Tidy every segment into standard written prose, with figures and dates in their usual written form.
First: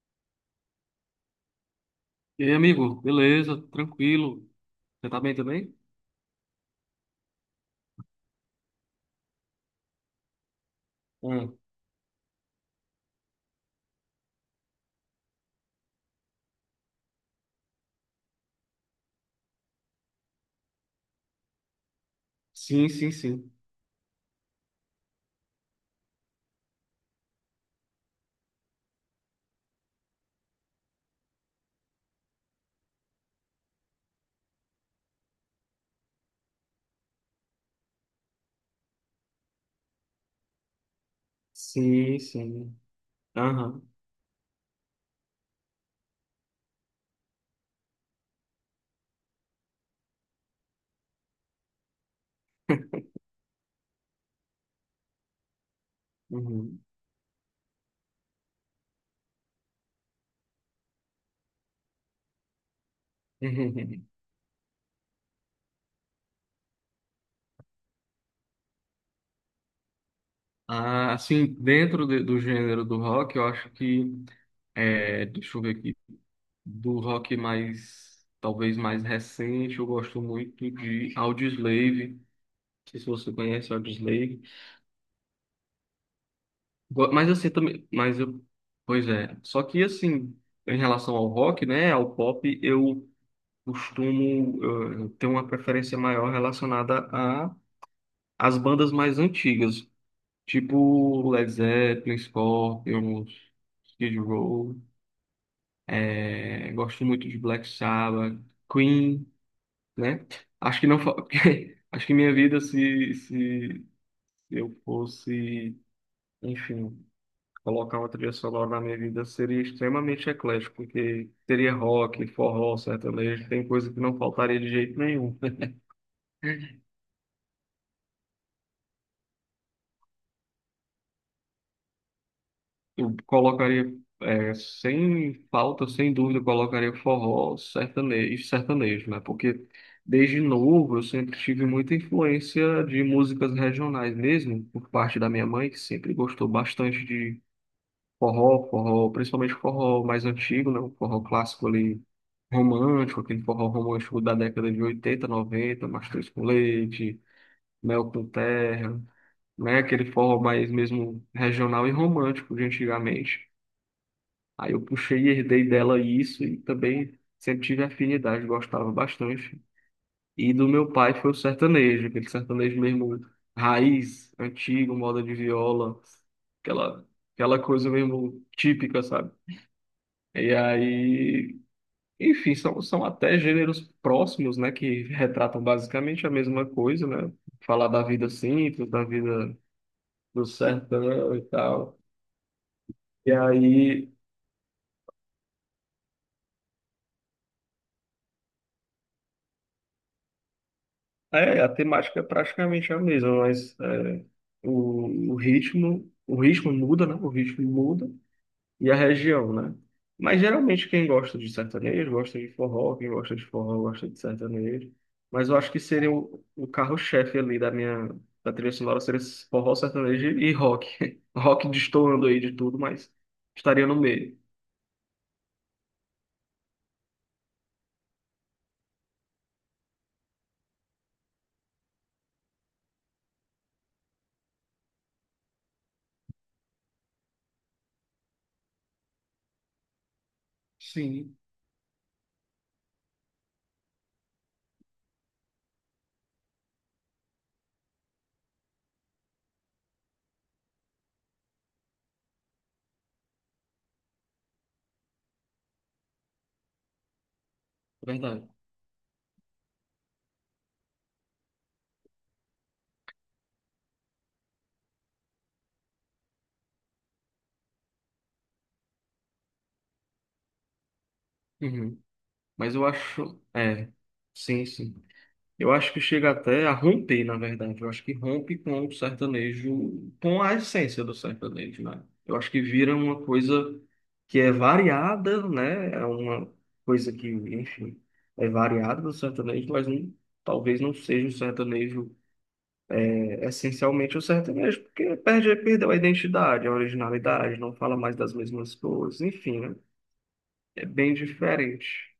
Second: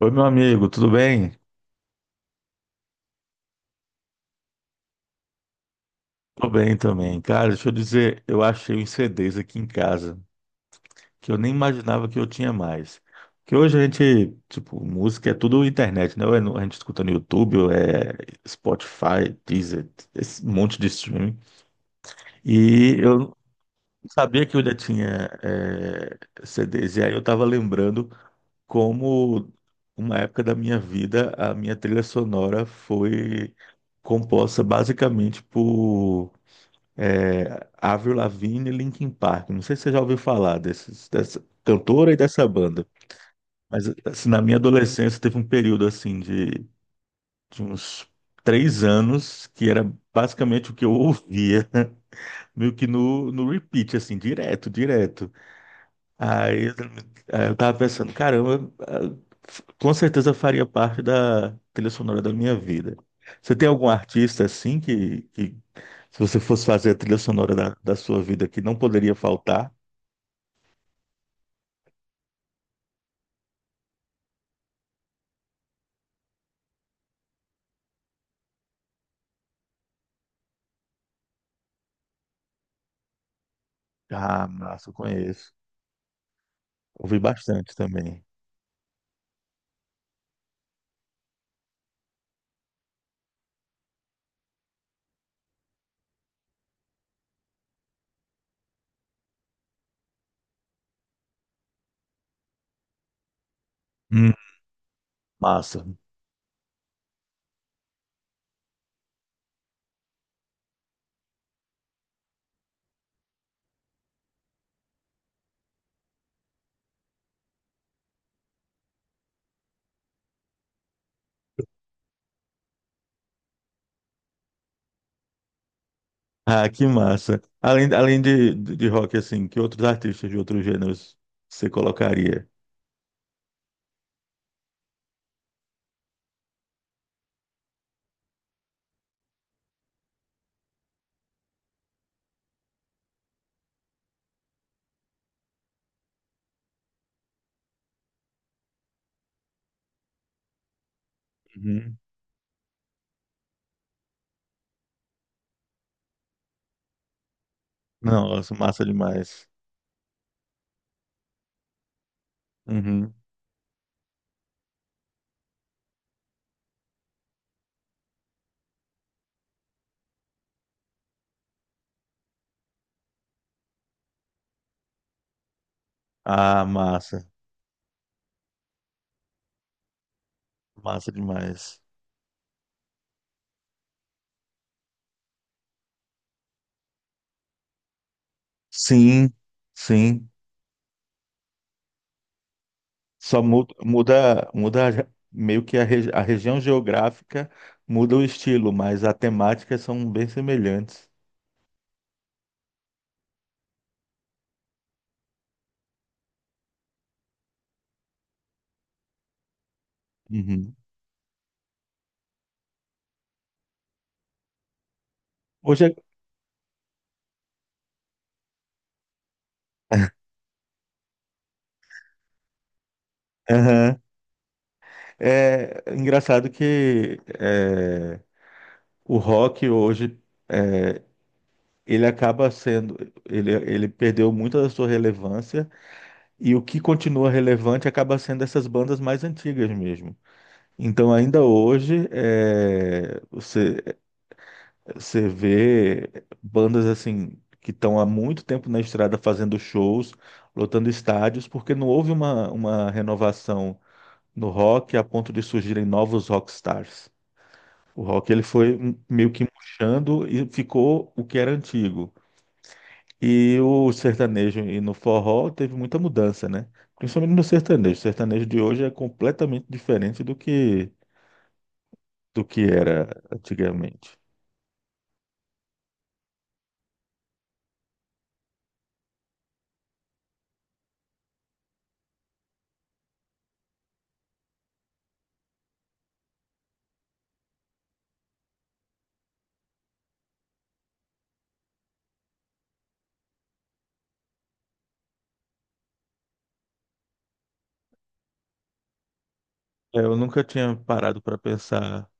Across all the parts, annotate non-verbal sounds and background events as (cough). Oi, meu amigo, tudo bem? E aí, amigo, beleza, tranquilo. Você tá bem também? Tudo bem também. Cara, deixa eu dizer, eu achei uns CDs aqui em casa que eu nem Hum. imaginava que eu tinha mais. Porque hoje a gente, tipo, música é tudo internet, né? Ou é no- a gente escuta no YouTube, ou é Spotify, Deezer, esse monte de streaming. Sim, E sim, eu não sim. sabia que eu já tinha CDs. E aí eu tava lembrando como uma época da minha vida a minha trilha sonora foi composta basicamente por É, Avril Lavigne e Linkin Park. Não sei se você já ouviu falar desses, dessa cantora e Sim, dessa sim. banda. Mas Aham. assim, na minha adolescência teve um período assim de uns três anos que era basicamente o que eu ouvia, (laughs) meio que no repeat, assim, direto, direto. Aí, eu Uhum. aí eu tava pensando, caramba, ah, f- com certeza faria parte da trilha sonora da minha vida. Você tem algum (laughs) artista assim que se você fosse fazer a trilha sonora da, da sua vida que não poderia faltar, Ah, assim, do gênero do rock, eu acho que, deixa eu ver aqui, do rock mais, talvez mais recente, eu gosto muito de Audioslave. Não sei se você conhece Audioslave. ah, massa, eu conheço. Ouvi Mas assim, bastante também, mas também. eu, pois é. Só que assim, em relação ao rock, né, ao pop, eu costumo ter uma preferência maior relacionada a as bandas mais antigas, tipo Led Zeppelin, Scorpions, Skid Hum, Row, massa. Gosto muito de Black Sabbath, Queen, né? Acho que não, (laughs) porque acho que minha vida se eu fosse, enfim, colocar uma trilha sonora na minha vida seria extremamente eclético, porque teria rock, forró, sertanejo, tem coisa que não faltaria de jeito nenhum. Ah, (laughs) que massa. Além, além de rock, assim, que outros artistas de outros gêneros você colocaria? Eu colocaria, sem falta, sem dúvida, eu colocaria forró sertanejo, sertanejo, né? Porque desde novo eu sempre tive muita influência de músicas regionais mesmo, por parte da minha mãe, que sempre gostou bastante de forró, forró, principalmente forró mais antigo, né? O forró clássico Uhum. ali, romântico, aquele forró romântico da década de 80 90. Mastruz com Leite, Mel com Nossa, massa Terra, demais. né? Aquele forró mais mesmo regional e romântico de Uhum. antigamente. Aí eu puxei e herdei dela isso e também sempre tive afinidade, gostava bastante. E do meu pai foi o sertanejo, aquele sertanejo mesmo raiz, antigo, moda de viola, Ah, aquela, massa. aquela coisa mesmo típica, sabe? E Massa aí, demais. enfim, são até gêneros próximos, né, que retratam basicamente a mesma coisa, né? Falar da vida simples, da Sim, vida sim. do sertão e tal. E Só muda, aí. muda, muda a- meio que a, regi- a região geográfica muda o estilo, mas as temáticas são bem semelhantes. É, a temática é praticamente a mesma, mas o ritmo, muda, né? O ritmo muda e a região, né? Mas Uhum. geralmente quem gosta de sertanejo gosta de forró, quem gosta de forró gosta de sertanejo. Mas eu acho que Hoje é, seria o carro-chefe ali da trilha sonora seria esse forró, sertanejo e rock. (laughs) Rock destoando aí de tudo, mas estaria no aham. meio. É engraçado que é, o rock hoje é, ele acaba sendo, ele perdeu muito da sua relevância e o que continua relevante acaba sendo essas bandas mais antigas mesmo. Então Sim, ainda hoje é, você você vê bandas assim que estão há muito tempo na estrada fazendo shows, lotando estádios, porque não houve uma renovação no rock a ponto de surgirem novos rockstars. O rock ele verdade. foi meio que murchando e ficou o que era antigo. E o sertanejo e no forró teve muita mudança, né? Principalmente no sertanejo. O sertanejo de hoje é completamente diferente Uhum. do que Mas eu era acho, é, antigamente. sim, sim. Eu acho que chega até a romper, na verdade. Eu acho que rompe com o sertanejo, com a essência do sertanejo, né? Eu acho que vira uma coisa que é variada, né? É uma coisa que, enfim, é variada do sertanejo, mas não, talvez não seja o sertanejo, essencialmente o sertanejo, porque perdeu a identidade, a originalidade, não fala mais das mesmas coisas, enfim, né? É, eu nunca tinha É bem parado para pensar diferente.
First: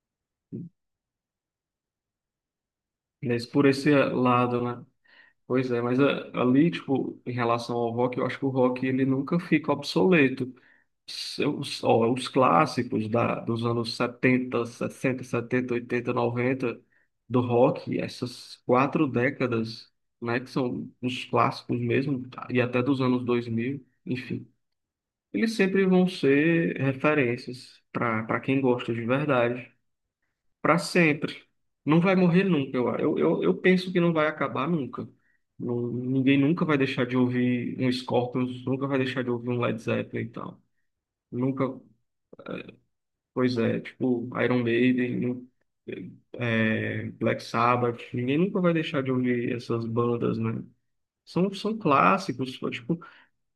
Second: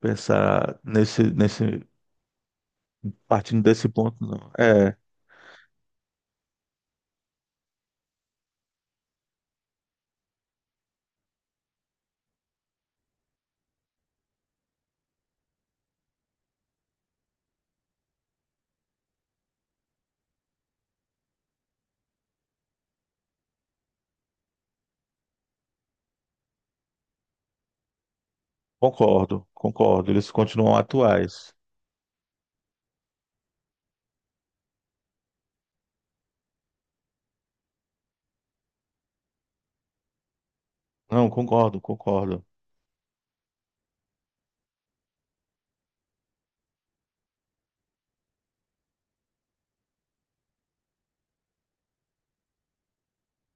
nesse, nesse, Mas partindo por desse esse ponto, não. lado, né? É, Pois é, mas ali, tipo, em relação ao rock, eu acho que o rock ele nunca fica obsoleto. Os clássicos dos anos 70 60 70 80 90 do rock, essas 4 décadas, né, que são os clássicos mesmo, e até dos anos 2000 enfim, eles sempre vão ser referências para quem gosta de concordo, verdade concordo. Eles continuam para sempre. atuais. Não vai morrer nunca, eu penso que não vai acabar nunca. Ninguém nunca vai deixar de ouvir um Scorpions, nunca vai deixar de ouvir um Led Zeppelin e tal. Não, Nunca, concordo, concordo. pois é, tipo Iron Maiden, Black Sabbath, ninguém nunca vai deixar de ouvir essas bandas, né? São clássicos, tipo,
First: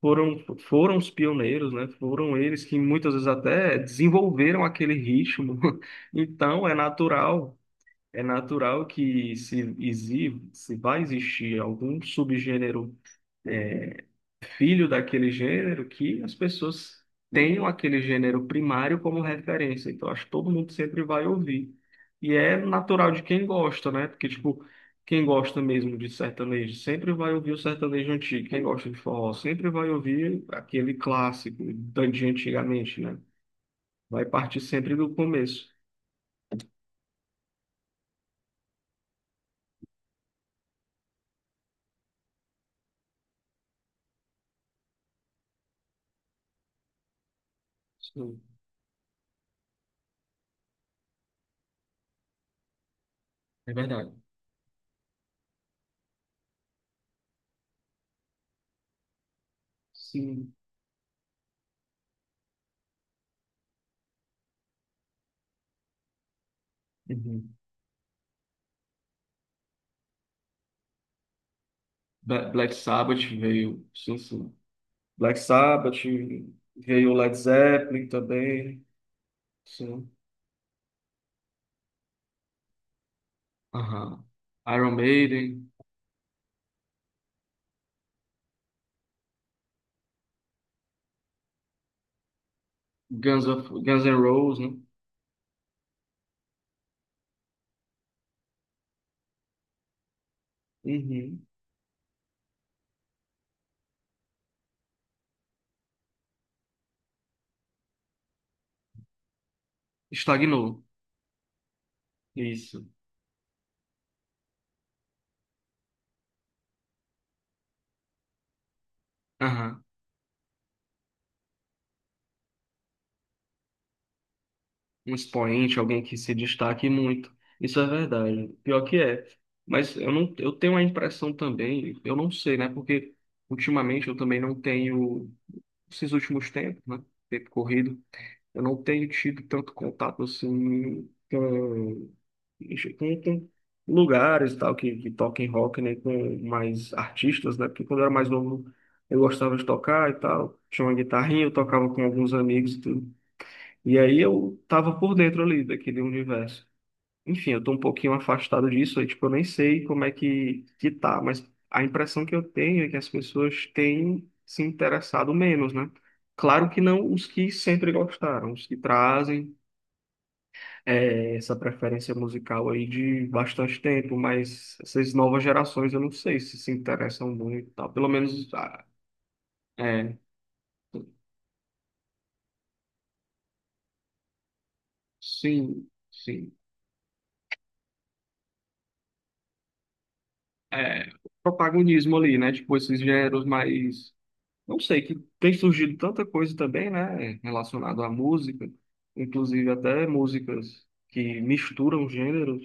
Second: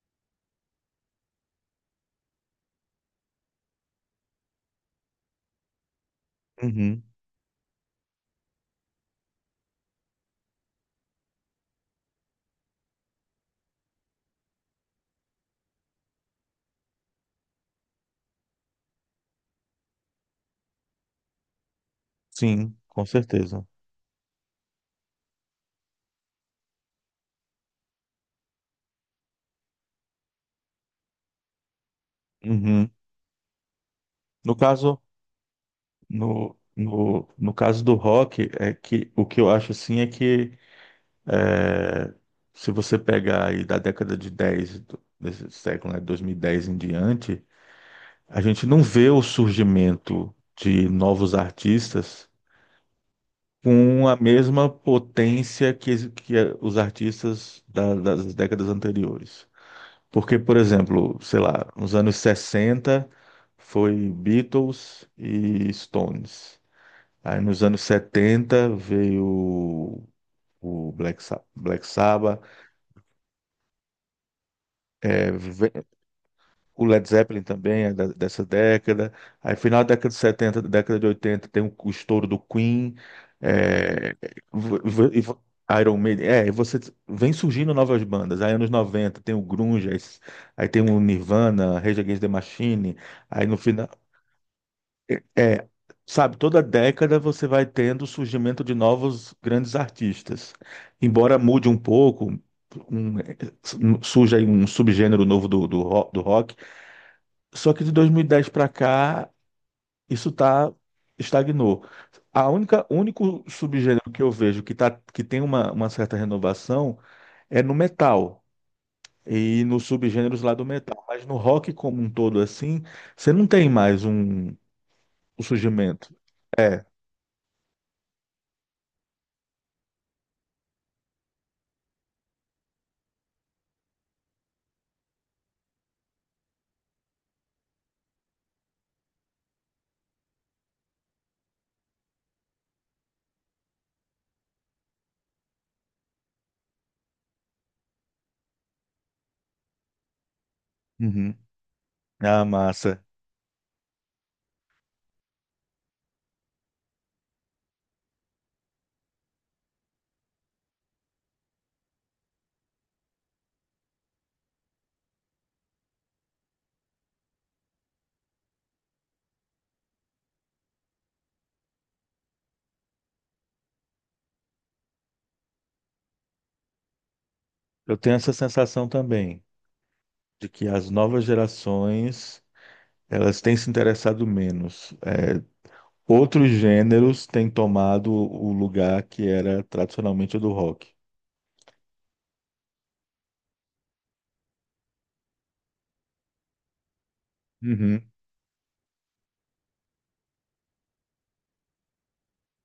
foram os pioneiros, né? Foram eles que muitas vezes até desenvolveram aquele ritmo. (laughs) Então é Uhum, natural é natural que se vai existir algum subgênero filho daquele gênero, que as pessoas tenham aquele gênero primário como referência. Então, acho que todo mundo sempre vai ouvir. E é sim, com natural de quem certeza. gosta, né? Porque, tipo, quem gosta mesmo de sertanejo sempre vai ouvir o sertanejo antigo. Quem gosta de forró sempre vai ouvir aquele clássico de Uhum. antigamente, né? Vai No partir sempre caso, do começo. No caso do rock, é que o que eu acho assim é que é, se você pegar aí da década de 10 do- desse século, né, 2010 em diante, Sim, a gente não vê o surgimento de novos artistas é com verdade. a mesma potência que, es- que os artistas da- das décadas anteriores. Porque, Sim. por exemplo, sei lá, nos anos 60 foi Beatles e Stones. Aí Uhum. nos anos 70 veio o Black, Sa- Black Sabbath. Black Sabbath veio, sim, sim. Black Sabbath O Led veio Led Zeppelin também é da- Zeppelin dessa também, década. Aí, final da década sim. de 70, década de 80 tem o estouro do Queen. É, Aham. v- Iron v- e v- Maiden, Iron Maiden. É, e você vem surgindo novas bandas. Aí, anos 90 tem o Grunge. Aí, s- aí tem o Nirvana, Rage Against the Machine. Aí, no final. Guns N' Roses, né? É, sabe, toda década você vai tendo o surgimento de novos grandes artistas. Embora Uhum. mude um pouco. Um- surge aí um subgênero novo do, do, ro- do rock, só que de 2010 para cá, isso tá Estagnou. estagnou. A Isso. única o único subgênero que eu vejo que tá que tem uma certa renovação é no metal e Aham. nos subgêneros lá do metal, mas no rock como um todo assim, você não tem mais um, Um um expoente, alguém surgimento. que se destaque muito. Isso é verdade. Pior que é. Mas eu não, eu tenho a impressão também, eu não sei, né? Porque ultimamente eu também não tenho, esses últimos tempos, né? Tempo corrido. Eu não tenho tido tanto contato assim com, com lugares e tal que toquem rock, né, com mais artistas, né? Porque quando eu era mais novo eu gostava de tocar e tal, tinha uma Uhum. guitarrinha, eu tocava com alguns Ah, amigos e massa. tudo. E aí eu tava por dentro ali daquele universo. Enfim, eu tô um pouquinho afastado disso, aí, tipo, eu nem sei como é que tá, mas a impressão que eu tenho é que as pessoas têm se interessado menos, né? Claro que não os que sempre gostaram, os que trazem essa preferência musical aí de bastante tempo, mas essas novas gerações eu não sei se se interessam muito e tal. Eu Pelo tenho essa menos, ah, sensação também é, de que as novas gerações elas têm se interessado menos. É, sim, outros sim. gêneros têm tomado o lugar que era tradicionalmente o do rock. É, o protagonismo ali, né? Tipo, esses gêneros mais. Não sei, que tem surgido tanta coisa também, né? Uhum, Relacionado à música, inclusive até músicas que misturam gêneros.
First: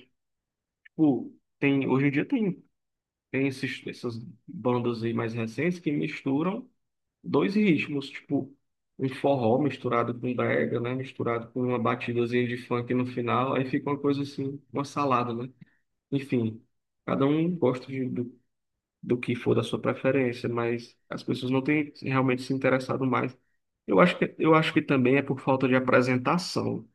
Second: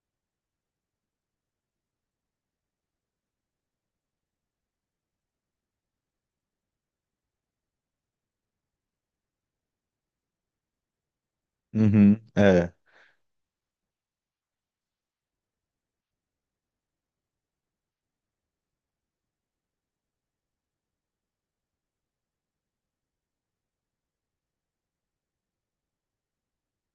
Tipo, hoje em dia tem essas bandas aí mais recentes que misturam. Dois ritmos, tipo, um forró misturado com brega, né? Misturado com uma uhum, batidazinha de é. funk no final, aí fica uma coisa assim, uma salada, né? Enfim, cada um gosta do que for da sua preferência, mas as pessoas não têm realmente se interessado mais. Eu acho que também é por falta de apresentação.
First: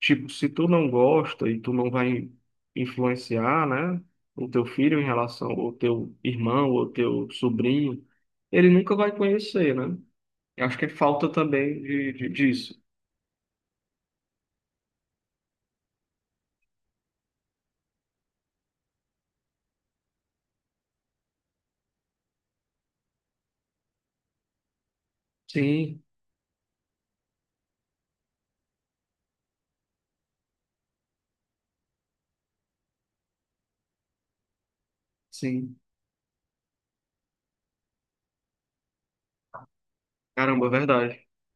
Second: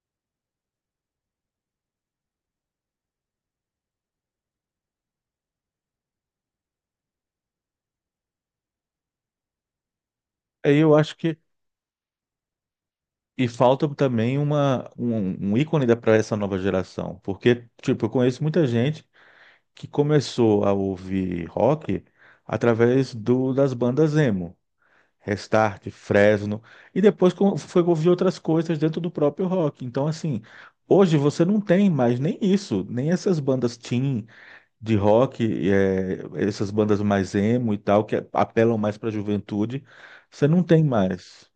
Tipo, se tu não gosta e tu não vai influenciar, né? O teu filho em relação ao teu irmão ou teu sobrinho, ele nunca vai conhecer, né? Eu acho Aí que eu acho falta que. também disso. E falta também uma, um ícone para essa nova geração. Porque, tipo, eu conheço muita gente que começou a ouvir rock através do, das bandas emo. Restart, Sim, Fresno. E depois co- foi ouvir outras coisas dentro do próprio rock. Então, assim, hoje você não tem mais nem isso, nem essas bandas teen. De rock, sim. eh, essas bandas mais emo e tal, que é, apelam mais para a juventude, você não Caramba, tem verdade. mais.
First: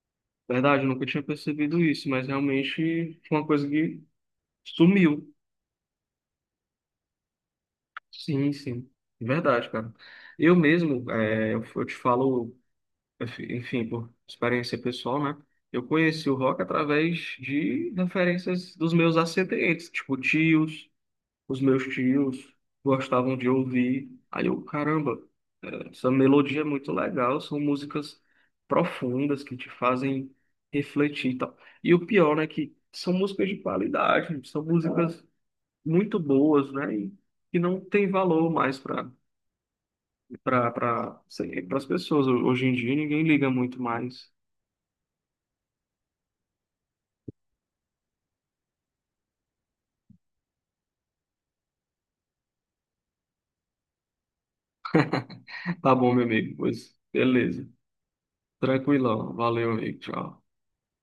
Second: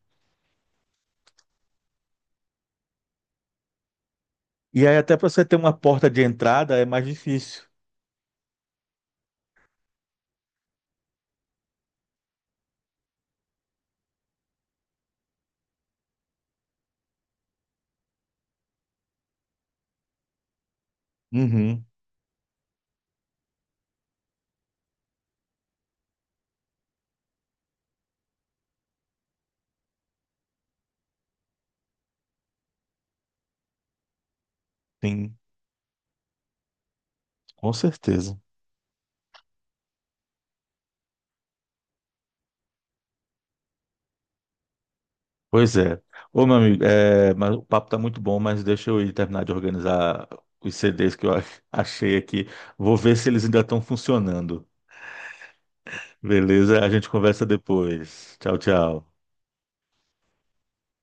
Verdade, eu nunca tinha percebido isso, mas realmente foi uma coisa que E aí, até para sumiu. você ter uma porta de entrada, é mais difícil. Sim, sim. Verdade, cara. Eu mesmo, eu te falo, enfim, por experiência pessoal, né? Eu conheci o rock através de referências dos meus ascendentes, tipo tios, os Uhum, meus tios gostavam de ouvir. Aí eu, caramba, essa melodia é muito legal, são músicas profundas que te fazem refletir e tal. E o pior, né, que são músicas de qualidade, são músicas sim, muito boas, né, e que com não tem certeza. valor mais para as pessoas. Hoje em dia ninguém liga muito mais. Pois é. Ô, meu amigo, eh, mas o papo tá muito bom, mas deixa eu ir terminar de organizar os CDs que eu ach- (laughs) achei aqui. Vou ver se eles ainda estão funcionando. Tá bom, meu amigo, Beleza? A pois gente conversa beleza. depois. Tchau, tchau. Tranquilão, valeu, amigo, tchau.